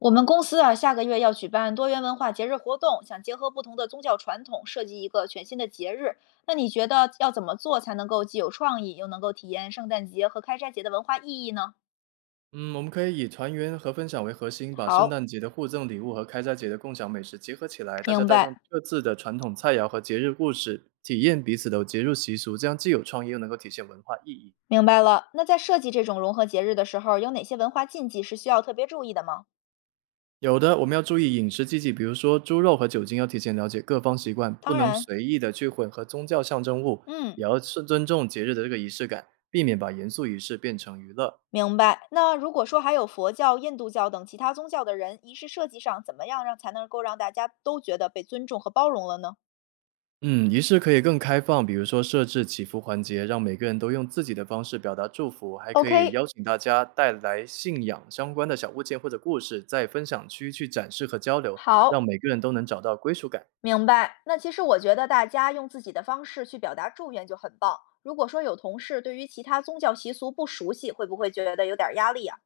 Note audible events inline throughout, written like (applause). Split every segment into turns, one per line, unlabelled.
我们公司啊，下个月要举办多元文化节日活动，想结合不同的宗教传统，设计一个全新的节日。那你觉得要怎么做才能够既有创意，又能够体验圣诞节和开斋节的文化意义呢？
嗯，我们可以以团圆和分享为核心，把圣
好，
诞节的互赠礼物和开斋节的共享美食结合起来。大家
明
带上
白，
各自的传统菜肴和节日故事，体验彼此的节日习俗，这样既有创意又能够体现文化意义。
明白了。那在设计这种融合节日的时候，有哪些文化禁忌是需要特别注意的吗？
有的，我们要注意饮食禁忌，比如说猪肉和酒精要提前了解各方习惯，不
当
能
然，
随意的去混合宗教象征物，也
嗯，
要是尊重节日的这个仪式感，避免把严肃仪式变成娱乐。
明白。那如果说还有佛教、印度教等其他宗教的人，仪式设计上怎么样让才能够让大家都觉得被尊重和包容了呢
嗯，仪式可以更开放，比如说设置祈福环节，让每个人都用自己的方式表达祝福，还可以
？OK，
邀请大家带来信仰相关的小物件或者故事，在分享区去展示和交流，让
好，
每个人都能找到归属感。
明白。那其实我觉得大家用自己的方式去表达祝愿就很棒。如果说有同事对于其他宗教习俗不熟悉，会不会觉得有点儿压力呀？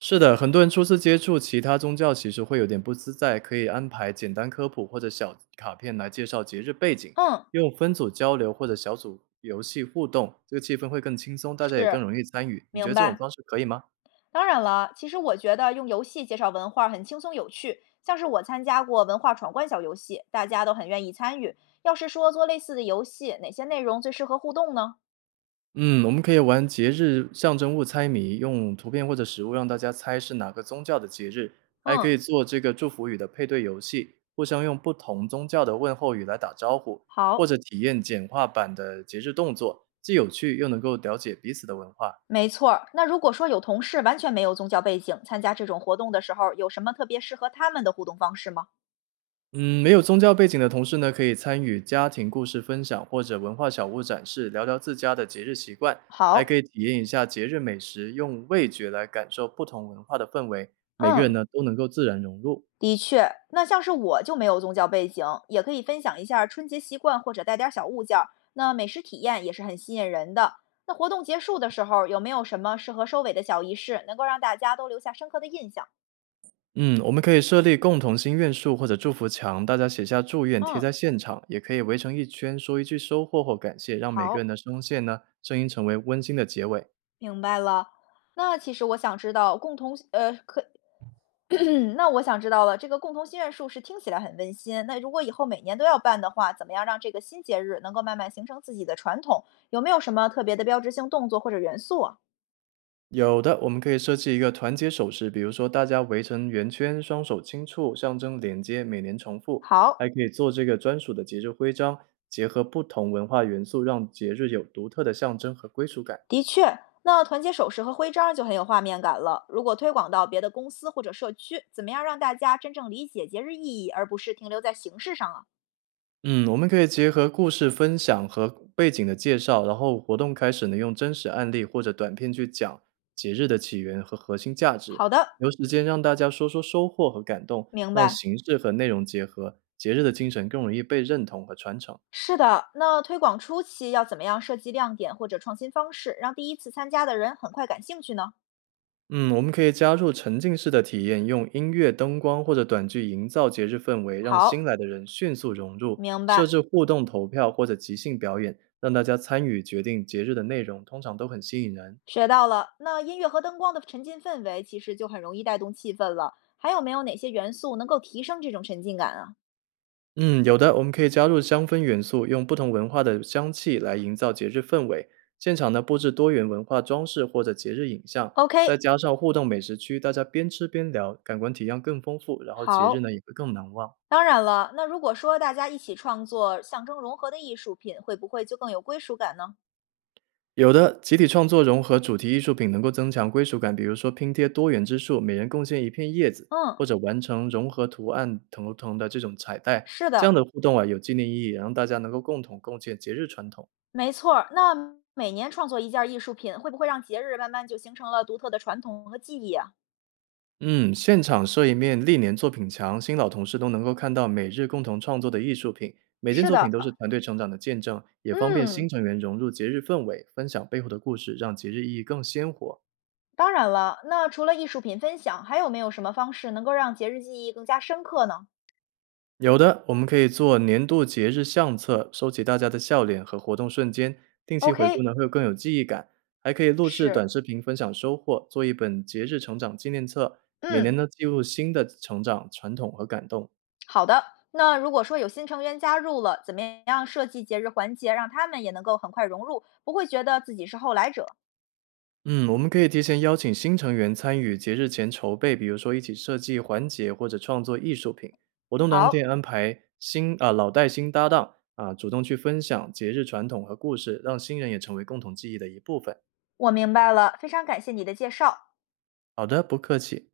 是的，很多人初次接触其他宗教其实会有点不自在，可以安排简单科普或者小卡片来介绍节日背景，
嗯，
用分组交流或者小组游戏互动，这个气氛会更轻松，大家也更
是，
容易参与。你觉
明
得这种
白。
方式可以吗？
当然了，其实我觉得用游戏介绍文化很轻松有趣，像是我参加过文化闯关小游戏，大家都很愿意参与。要是说做类似的游戏，哪些内容最适合互动呢？
嗯，我们可以玩节日象征物猜谜，用图片或者实物让大家猜是哪个宗教的节日，还可以
嗯，
做这个祝福语的配对游戏，互相用不同宗教的问候语来打招呼，或
好，
者体验简化版的节日动作，既有趣又能够了解彼此的文化。
没错儿。那如果说有同事完全没有宗教背景，参加这种活动的时候，有什么特别适合他们的互动方式吗？
嗯，没有宗教背景的同事呢，可以参与家庭故事分享或者文化小物展示，聊聊自家的节日习惯，还可
好，
以体验一下节日美食，用味觉来感受不同文化的氛围，每个人
嗯，
呢都能够自然融入。
的确，那像是我就没有宗教背景，也可以分享一下春节习惯或者带点儿小物件儿。那美食体验也是很吸引人的。那活动结束的时候，有没有什么适合收尾的小仪式，能够让大家都留下深刻的印象？
嗯，我们可以设立共同心愿树或者祝福墙，大家写下祝愿贴在
嗯，
现场，也可以围成一圈说一句收获或感谢，让每个人
好，
的声线呢声音成为温馨的结尾。
明白了。那其实我想知道，共同可 (clears throat) 那我想知道了，这个共同心愿树是听起来很温馨。那如果以后每年都要办的话，怎么样让这个新节日能够慢慢形成自己的传统？有没有什么特别的标志性动作或者元素啊？
有的，我们可以设计一个团结手势，比如说大家围成圆圈，双手轻触，象征连接，每年重复。还
好，
可以做这个专属的节日徽章，结合不同文化元素，让节日有独特的象征和归属感。
的确，那团结手势和徽章就很有画面感了。如果推广到别的公司或者社区，怎么样让大家真正理解节日意义，而不是停留在形式上啊？
嗯，我们可以结合故事分享和背景的介绍，然后活动开始呢，用真实案例或者短片去讲节日的起源和核心价值，
好的，
留时间让大家说说收获和感动，
明
让
白。
形式和内容结合，节日的精神更容易被认同和传承。
是的，那推广初期要怎么样设计亮点或者创新方式，让第一次参加的人很快感兴趣呢？
嗯，我们可以加入沉浸式的体验，用音乐、灯光或者短剧营造节日氛围，让新
好，
来的人迅速融入。
明
设
白，
置互动投票或者即兴表演，让大家参与决定节日的内容，通常都很吸引人。
学到了。那音乐和灯光的沉浸氛围，其实就很容易带动气氛了。还有没有哪些元素能够提升这种沉浸感啊
嗯，有的，我们可以加入香氛元素，用不同文化的香气来营造节日氛围。现场呢，布置多元文化装饰或者节日影像，再
？OK，
加上互动美食区，大家边吃边聊，感官体验更丰富，然后节日呢
好。
也会更难忘。
当然了，那如果说大家一起创作象征融合的艺术品，会不会就更有归属感呢？
有的集体创作融合主题艺术品，能够增强归属感，比如说拼贴多元之树，每人贡献一片叶子，
嗯，
或者完成融合图案头腾的这种彩带。
是
这样
的，
的互动啊，有纪念意义，也让大家能够共同共建节日传统。
没错儿。那每年创作一件艺术品，会不会让节日慢慢就形成了独特的传统和记忆啊？
嗯，现场设一面历年作品墙，新老同事都能够看到每日共同创作的艺术品，每件
是
作品
的，
都是团队成长的见证，也方便
嗯，
新成员融入节日氛围，分享背后的故事，让节日意义更鲜活。
当然了。那除了艺术品分享，还有没有什么方式能够让节日记忆更加深刻呢？
有的，我们可以做年度节日相册，收集大家的笑脸和活动瞬间，定期回顾
OK，
呢会更有记忆感。还可以录制短
是，
视频分享收获，做一本节日成长纪念册，每年
嗯，
呢记录新的成长、传统和感动。
好的。那如果说有新成员加入了，怎么样设计节日环节，让他们也能够很快融入，不会觉得自己是后来者？
嗯，我们可以提前邀请新成员参与节日前筹备，比如说一起设计环节或者创作艺术品。活动当天
好，
安排新啊、老带新搭档啊，主动去分享节日传统和故事，让新人也成为共同记忆的一部分。
我明白了，非常感谢你的介绍。
好的，不客气。